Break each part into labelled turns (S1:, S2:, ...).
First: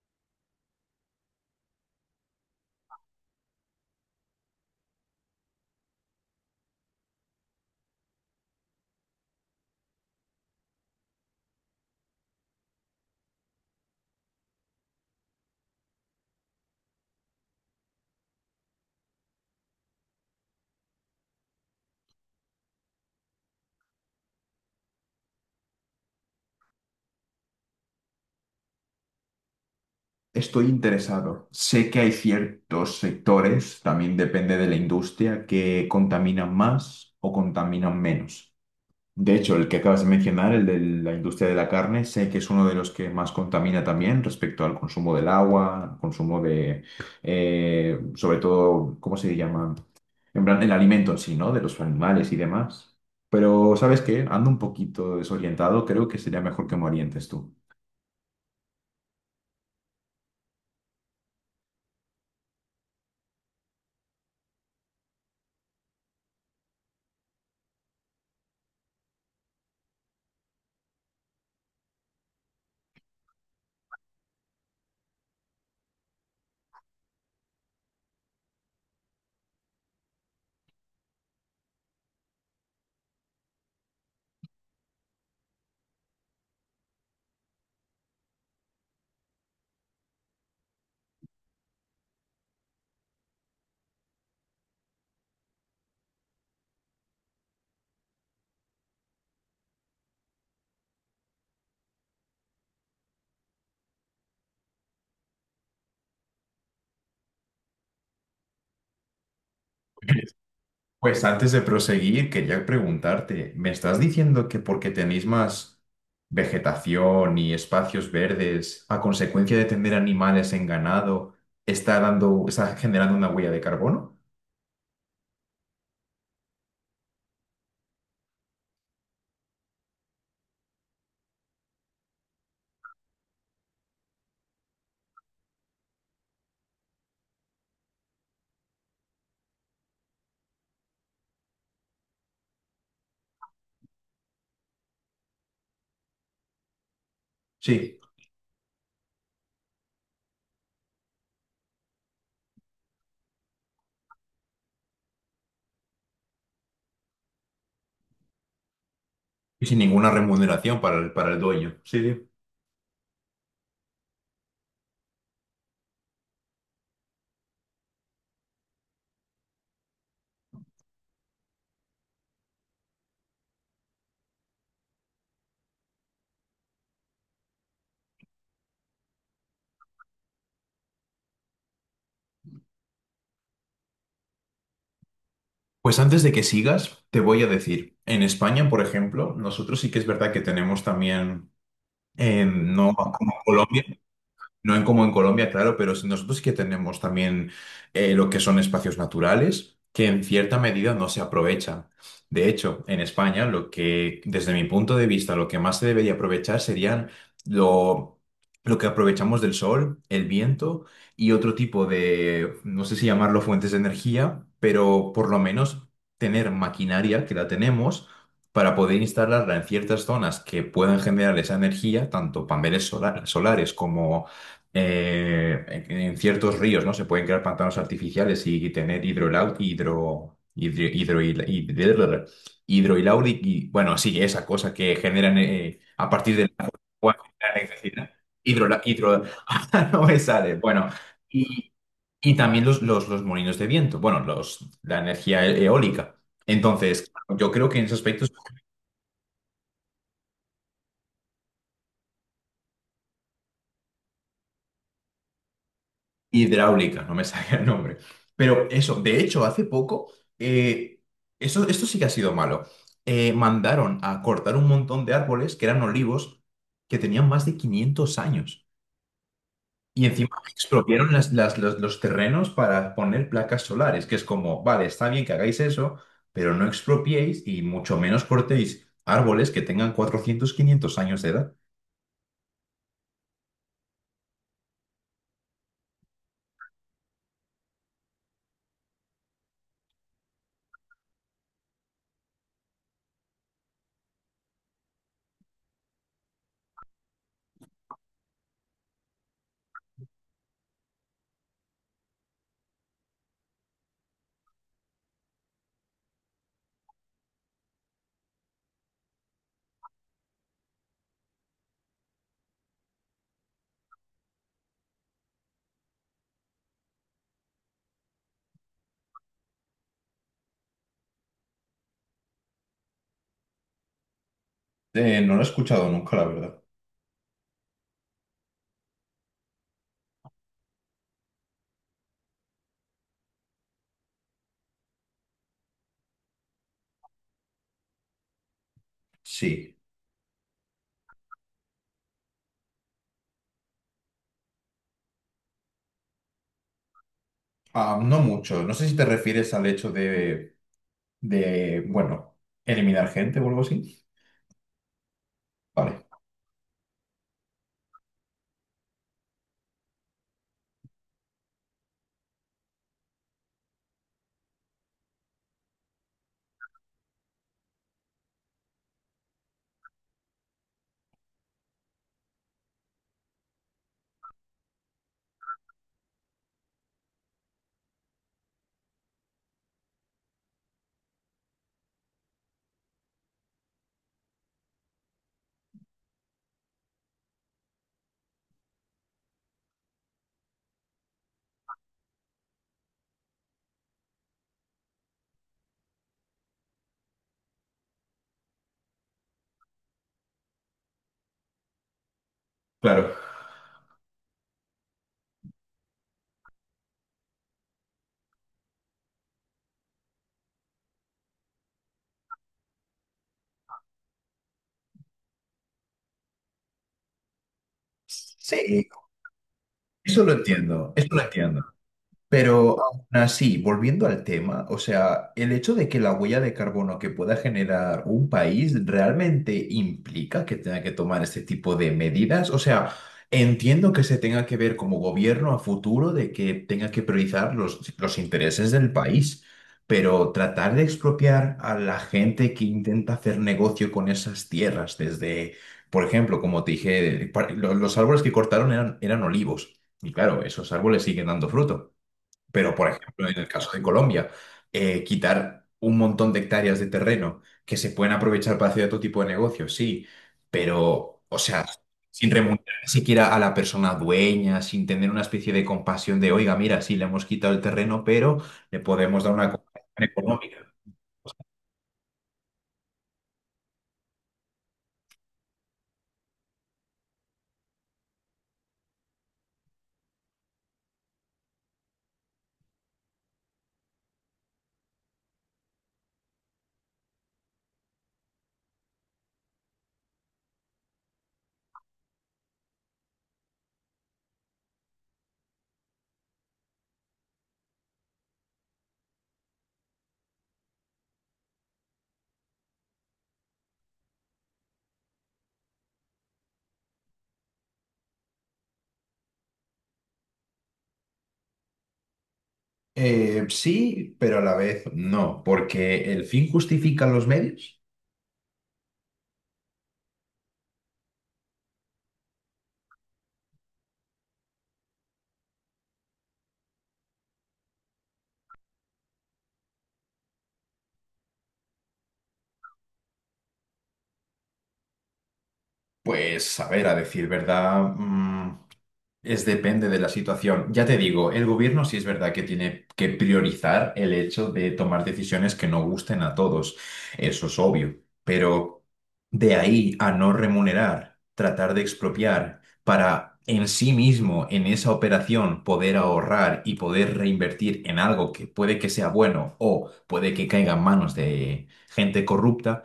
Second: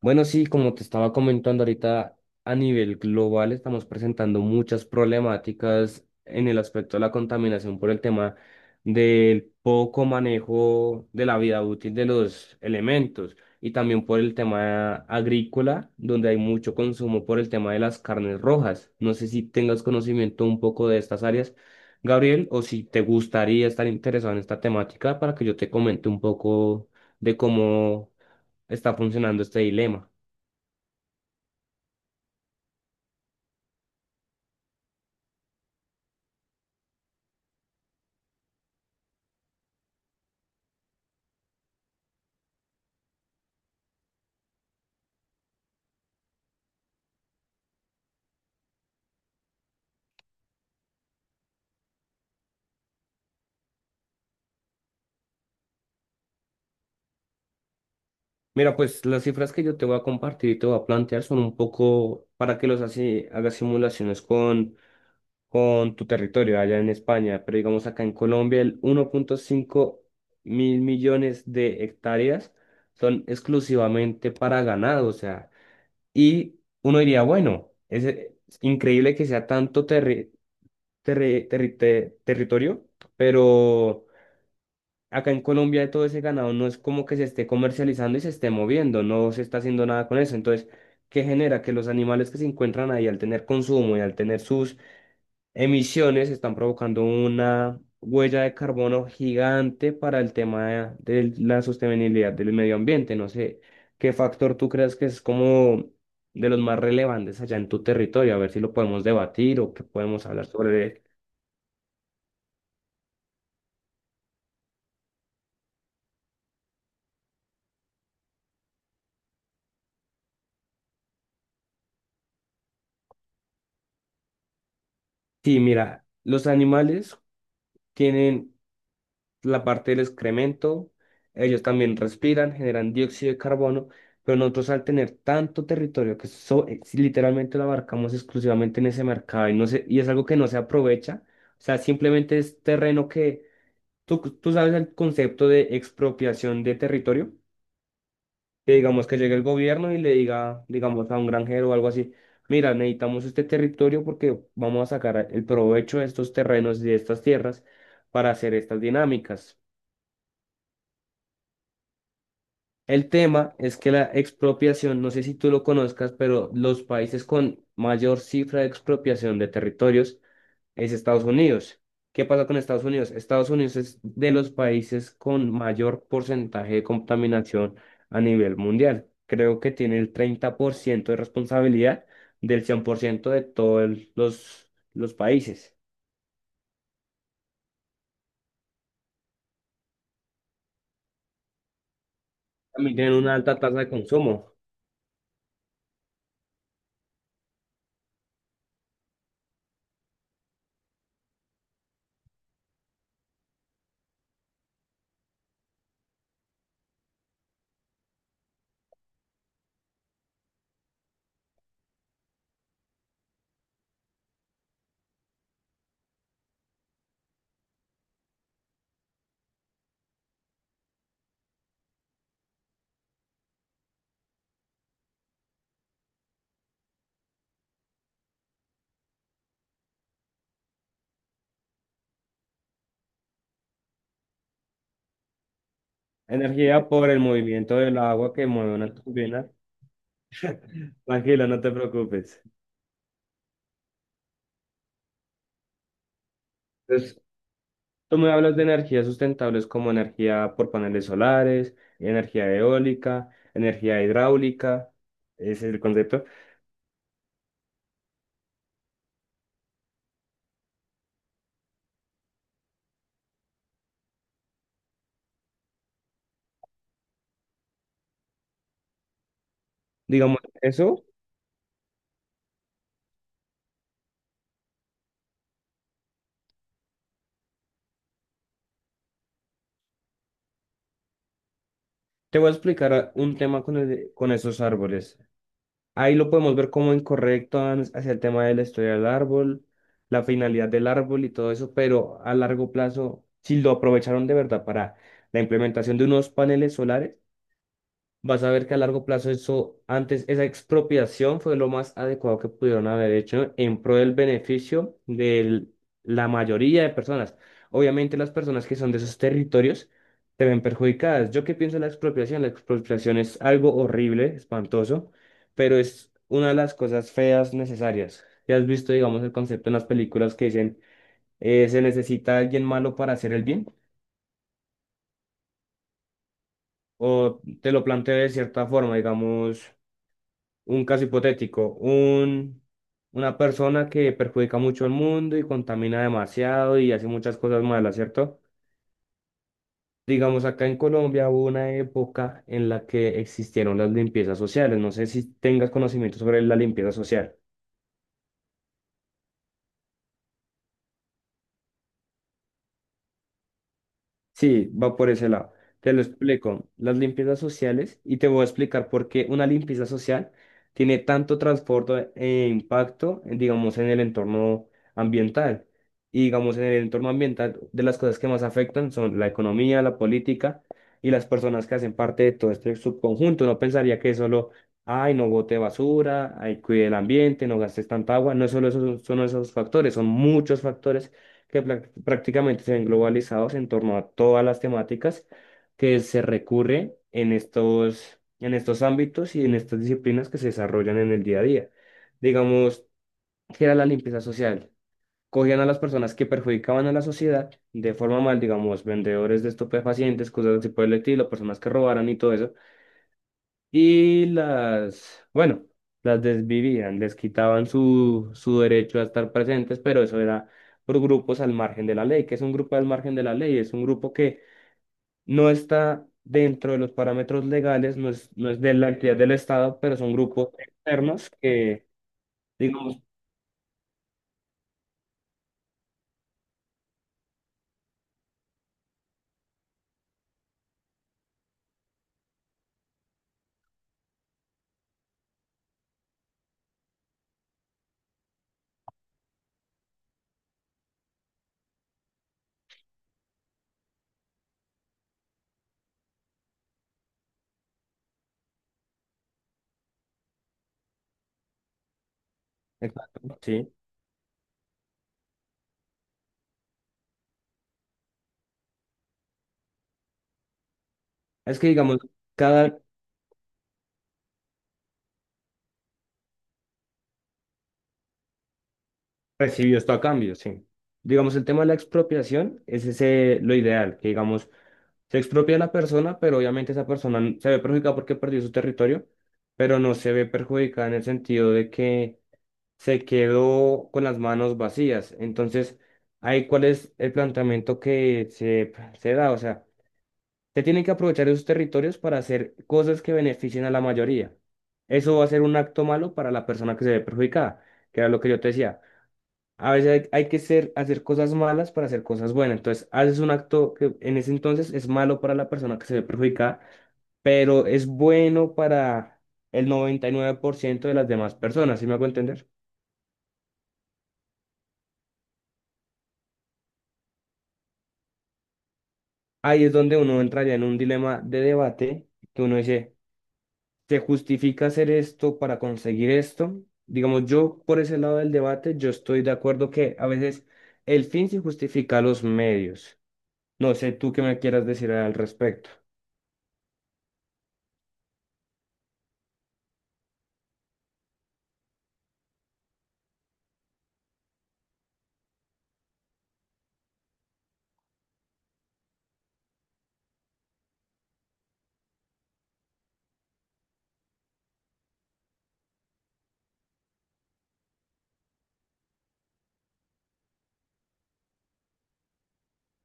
S1: Bueno, sí, como te estaba comentando ahorita, a nivel global estamos presentando muchas problemáticas en el aspecto de la contaminación por el tema del poco manejo de la vida útil de los elementos y también por el tema agrícola, donde hay mucho consumo por el tema de las carnes rojas. No sé si tengas conocimiento un poco de estas áreas, Gabriel, o si te gustaría estar interesado en esta temática para que yo te comente un poco de cómo está funcionando este dilema.
S2: Estoy interesado. Sé que hay ciertos sectores, también depende de la industria, que contaminan más o contaminan menos. De hecho, el que acabas de mencionar, el de la industria de la carne, sé que es uno de los que más contamina también respecto al consumo del agua, consumo de, sobre todo, ¿cómo se llama? En plan, el alimento en sí, ¿no? De los animales y demás. Pero, ¿sabes qué? Ando un poquito desorientado, creo que sería mejor que me orientes tú.
S1: Mira, pues las cifras que yo te voy a compartir y te voy a plantear son un poco para que los así hagas simulaciones con tu territorio allá en España, pero digamos acá en Colombia el 1.500 millones de hectáreas son exclusivamente para ganado, o sea, y uno diría, bueno, es increíble que sea tanto territorio, pero acá en Colombia todo ese ganado no es como que se esté comercializando y se esté moviendo, no se está haciendo nada con eso. Entonces, ¿qué genera? Que los animales que se encuentran ahí al tener consumo y al tener sus emisiones están provocando una huella de carbono gigante para el tema de la sostenibilidad del medio ambiente. No sé, ¿qué factor tú crees que es como de los más relevantes allá en tu territorio? A ver si lo podemos debatir o que podemos hablar sobre él.
S2: Pues antes de proseguir, quería preguntarte, ¿me estás diciendo que porque tenéis más vegetación y espacios verdes, a consecuencia de tener animales en ganado, está generando una huella de carbono?
S1: Sí, mira, los animales tienen la parte del excremento, ellos también respiran, generan dióxido de carbono, pero nosotros al tener tanto territorio si literalmente lo abarcamos exclusivamente en ese mercado y es algo que no se aprovecha, o sea, simplemente es terreno que, tú sabes el concepto de expropiación de territorio,
S2: Sí,
S1: que digamos que llegue el gobierno y le diga, digamos, a un granjero o algo así. Mira, necesitamos este territorio porque vamos a sacar el provecho de estos terrenos y de estas tierras para hacer estas dinámicas.
S2: y sin ninguna remuneración para el dueño. Sí, sí.
S1: El tema es que la expropiación, no sé si tú lo conozcas, pero los países con mayor cifra de expropiación de territorios es Estados Unidos. ¿Qué pasa con Estados Unidos? Estados Unidos es de los países con mayor porcentaje de contaminación a nivel mundial. Creo que tiene el 30% de responsabilidad del 100% de todos los países.
S2: Pues antes de que sigas, te voy a decir, en España, por ejemplo, nosotros sí que es verdad que tenemos también, no
S1: También tienen
S2: como
S1: una alta tasa
S2: Colombia.
S1: de consumo.
S2: No en como en Colombia, claro, nosotros sí que tenemos también lo que son espacios naturales que en cierta medida no se aprovechan. De hecho, en España, lo que, desde mi punto de vista, lo que más se debería aprovechar serían lo, lo que aprovechamos del sol, el viento y otro tipo de, no sé si llamarlo fuentes de energía, pero por lo menos tener maquinaria que la tenemos para poder instalarla en ciertas zonas que puedan generar esa energía, tanto paneles solares como en ciertos ríos, ¿no? Se pueden crear pantanos artificiales y tener hidro, hidro- y, bueno, sí, esa cosa que generan a partir del
S1: Energía por
S2: agua,
S1: el
S2: generan
S1: movimiento del
S2: electricidad.
S1: agua que mueve
S2: Hidrola-
S1: una
S2: hidro,
S1: turbina.
S2: no me sale. Bueno,
S1: Tranquilo, no te
S2: y, y
S1: preocupes.
S2: también los molinos de viento, bueno, la energía eólica. Entonces,
S1: Entonces,
S2: yo creo que en esos
S1: tú
S2: aspectos.
S1: me hablas de energías sustentables como energía por paneles solares, energía eólica, energía hidráulica, ese es el concepto.
S2: Hidráulica, no me sale el nombre. Pero eso, de hecho, hace poco, eh, esto sí que ha sido malo. Mandaron a cortar un montón de árboles que eran olivos que tenían más de 500 años. Y encima
S1: Digamos, eso
S2: expropiaron los terrenos para poner placas solares, que es como, vale, está bien que hagáis eso, pero no expropiéis y mucho menos cortéis árboles que tengan 400 500 años de edad.
S1: te voy a explicar un tema con esos árboles. Ahí lo podemos ver como incorrecto hacia el tema de la historia del árbol, la finalidad del árbol y todo eso, pero a largo plazo, si lo aprovecharon de verdad para la implementación de unos paneles solares, vas a ver que a largo plazo eso, antes, esa expropiación fue lo más adecuado que pudieron haber hecho en pro del beneficio de la mayoría de personas. Obviamente las personas que son de esos territorios se ven perjudicadas. ¿Yo qué pienso de la expropiación? La expropiación es algo horrible, espantoso, pero es una de las cosas feas necesarias. ¿Ya has visto, digamos, el concepto en las películas que dicen se necesita alguien malo para hacer el bien?
S2: No lo he escuchado nunca, la verdad.
S1: O te lo planteo de cierta forma, digamos. Un caso hipotético, una persona que perjudica mucho al mundo y contamina demasiado y hace muchas cosas malas, ¿cierto?
S2: Sí.
S1: Digamos, acá en Colombia hubo una época en la que existieron las limpiezas sociales. No sé si tengas conocimiento sobre la limpieza social.
S2: Ah, no mucho. No sé si te refieres al hecho de, bueno, eliminar gente o algo así.
S1: Sí, va por ese lado. Te lo
S2: Vale,
S1: explico. Las limpiezas sociales, y te voy a explicar por qué una limpieza social tiene tanto transporte e impacto, digamos, en el entorno ambiental. Y digamos, en el entorno ambiental, de las cosas que más afectan son la economía, la política y las personas que hacen parte de todo este subconjunto. No pensaría que es solo, ay, no bote basura, ay, cuide el ambiente, no gastes tanta agua. No es solo esos, son esos factores, son muchos factores que prácticamente se ven globalizados en torno a todas las temáticas que se recurre en estos ámbitos y en estas disciplinas que se desarrollan en el día a día. Digamos, ¿que era la limpieza social? Cogían a las personas que perjudicaban a la sociedad de forma mal, digamos, vendedores de estupefacientes, cosas así por el estilo, personas que robaran y todo eso
S2: claro.
S1: y las, bueno, las desvivían, les quitaban su derecho a estar presentes, pero eso era por grupos al margen de la ley. ¿Que es un grupo al margen de la ley? Es un grupo que no está dentro de los parámetros legales, no es de la
S2: Sí,
S1: actividad del Estado, pero son
S2: eso lo
S1: grupos
S2: entiendo, eso lo
S1: externos
S2: entiendo.
S1: que,
S2: Pero
S1: digamos,
S2: aún así, volviendo al tema, o sea, el hecho de que la huella de carbono que pueda generar un país realmente implica que tenga que tomar este tipo de medidas. O sea, entiendo que se tenga que ver como gobierno a futuro de que tenga que priorizar los intereses del país, pero tratar de expropiar a la gente que intenta hacer negocio con esas tierras, desde, por ejemplo, como te dije, los árboles que cortaron eran olivos. Y claro, esos árboles siguen dando fruto. Pero, por ejemplo,
S1: exacto,
S2: en el caso
S1: sí.
S2: de Colombia, quitar un montón de hectáreas de terreno que se pueden aprovechar para hacer otro tipo de negocios, sí, pero, o
S1: Es
S2: sea,
S1: que, digamos,
S2: sin remunerar
S1: cada
S2: ni siquiera a la persona dueña, sin tener una especie de compasión de, oiga, mira, sí, le hemos quitado el terreno, pero le podemos dar una
S1: recibió esto a
S2: compensación
S1: cambio, sí.
S2: económica.
S1: Digamos, el tema de la expropiación es ese lo ideal, que digamos, se expropia a la persona, pero obviamente esa persona se ve perjudicada porque perdió su territorio, pero no se ve perjudicada en el sentido de que se quedó con las manos vacías. Entonces, ¿ahí cuál es el planteamiento que se da? O sea, se tienen que aprovechar esos territorios para hacer cosas que beneficien a la mayoría. Eso va a ser un acto malo para la persona que se ve perjudicada, que era lo que yo te decía. A veces hay que hacer cosas malas para hacer cosas buenas. Entonces, haces un acto que en ese entonces es malo para la persona que se ve perjudicada, pero es bueno para el 99% de las demás personas, ¿sí me hago entender?
S2: Sí, pero a la vez no, porque el fin justifica los medios.
S1: Ahí es donde uno entraría en un dilema de debate, que uno dice, ¿se justifica hacer esto para conseguir esto? Digamos, yo por ese lado del debate, yo estoy de acuerdo que a veces el fin se justifica a los medios. No sé tú qué me quieras decir al respecto.
S2: Pues, a ver, a decir verdad. Es depende de la situación. Ya te digo, el gobierno sí es verdad que tiene que priorizar el hecho de tomar decisiones que no gusten a todos. Eso es obvio. Pero de ahí a no remunerar, tratar de expropiar para en sí mismo, en esa operación, poder ahorrar y poder reinvertir en algo que puede que sea bueno o puede que caiga en manos de gente corrupta.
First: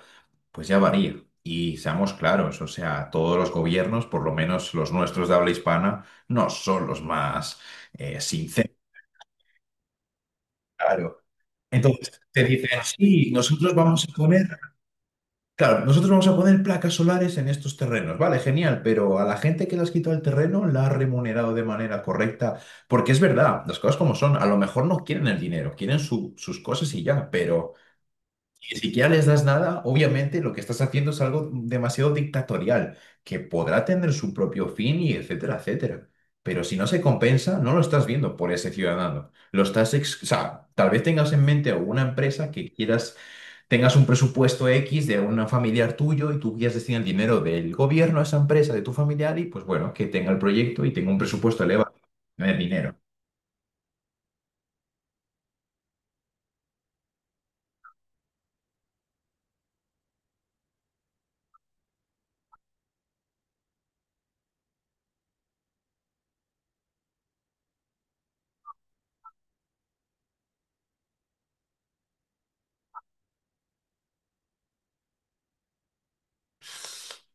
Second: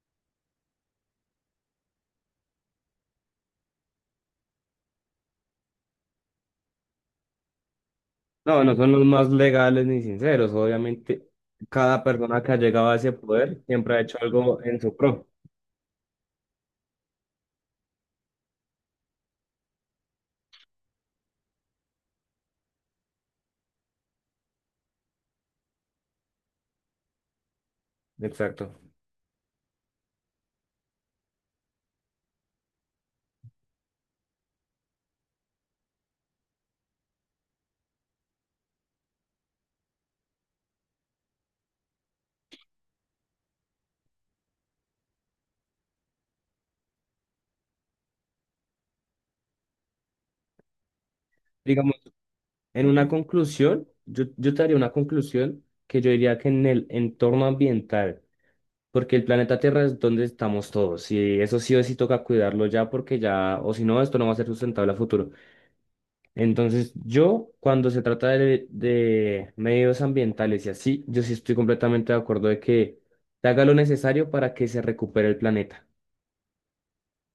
S2: Pues ya varía. Y seamos claros, o sea, todos los gobiernos, por lo menos los nuestros de habla hispana, no son los más
S1: No,
S2: sinceros.
S1: no son los más legales ni sinceros.
S2: Claro.
S1: Obviamente, cada
S2: Entonces,
S1: persona
S2: te
S1: que ha
S2: dicen,
S1: llegado a ese
S2: sí,
S1: poder
S2: nosotros
S1: siempre ha
S2: vamos a
S1: hecho
S2: poner,
S1: algo en su pro.
S2: claro, nosotros vamos a poner placas solares en estos terrenos. Vale, genial, pero a la gente que le has quitado el terreno la ha remunerado de manera correcta. Porque es verdad, las cosas como son, a lo mejor no quieren el dinero, quieren sus cosas y ya, pero,
S1: Exacto.
S2: ni siquiera les das nada, obviamente lo que estás haciendo es algo demasiado dictatorial, que podrá tener su propio fin y etcétera, etcétera. Pero si no se compensa, no lo estás viendo por ese ciudadano. O sea, tal vez tengas en mente alguna empresa que quieras, tengas un presupuesto X de un familiar tuyo y tú quieras destinar el dinero del gobierno a esa empresa, de tu familiar, y pues bueno, que tenga el proyecto y tenga un presupuesto elevado,
S1: Digamos,
S2: no es
S1: en
S2: dinero.
S1: una conclusión, yo te haría una conclusión que yo diría que en el entorno ambiental, porque el planeta Tierra es donde estamos todos, y eso sí o sí toca cuidarlo ya, porque ya, o si no, esto no va a ser sustentable a futuro. Entonces, yo, cuando se trata de medios ambientales y así, yo sí estoy completamente de acuerdo de que se haga lo necesario para que se recupere el planeta.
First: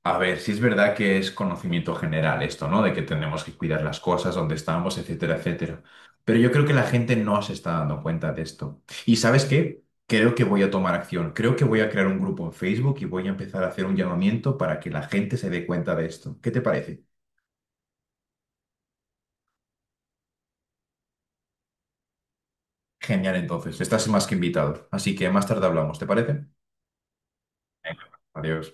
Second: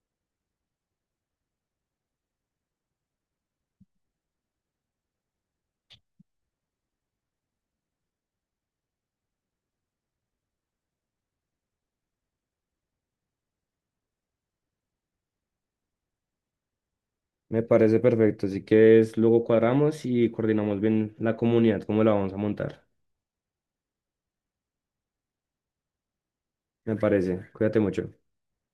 S2: A ver, si es verdad que es conocimiento general esto, ¿no? De que tenemos que cuidar las cosas, dónde estamos, etcétera, etcétera. Pero yo creo que la gente no se está dando cuenta de esto. ¿Y sabes qué? Creo que voy a tomar acción. Creo que voy a crear un grupo en Facebook y voy a empezar a hacer un llamamiento para que la gente se dé cuenta de esto. ¿Qué te parece?
S1: Me parece perfecto. Así que es, luego cuadramos y coordinamos bien la comunidad, cómo la vamos a montar.
S2: Genial, entonces. Estás más que invitado. Así que más tarde hablamos, ¿te parece?
S1: Me parece. Cuídate mucho.
S2: Adiós.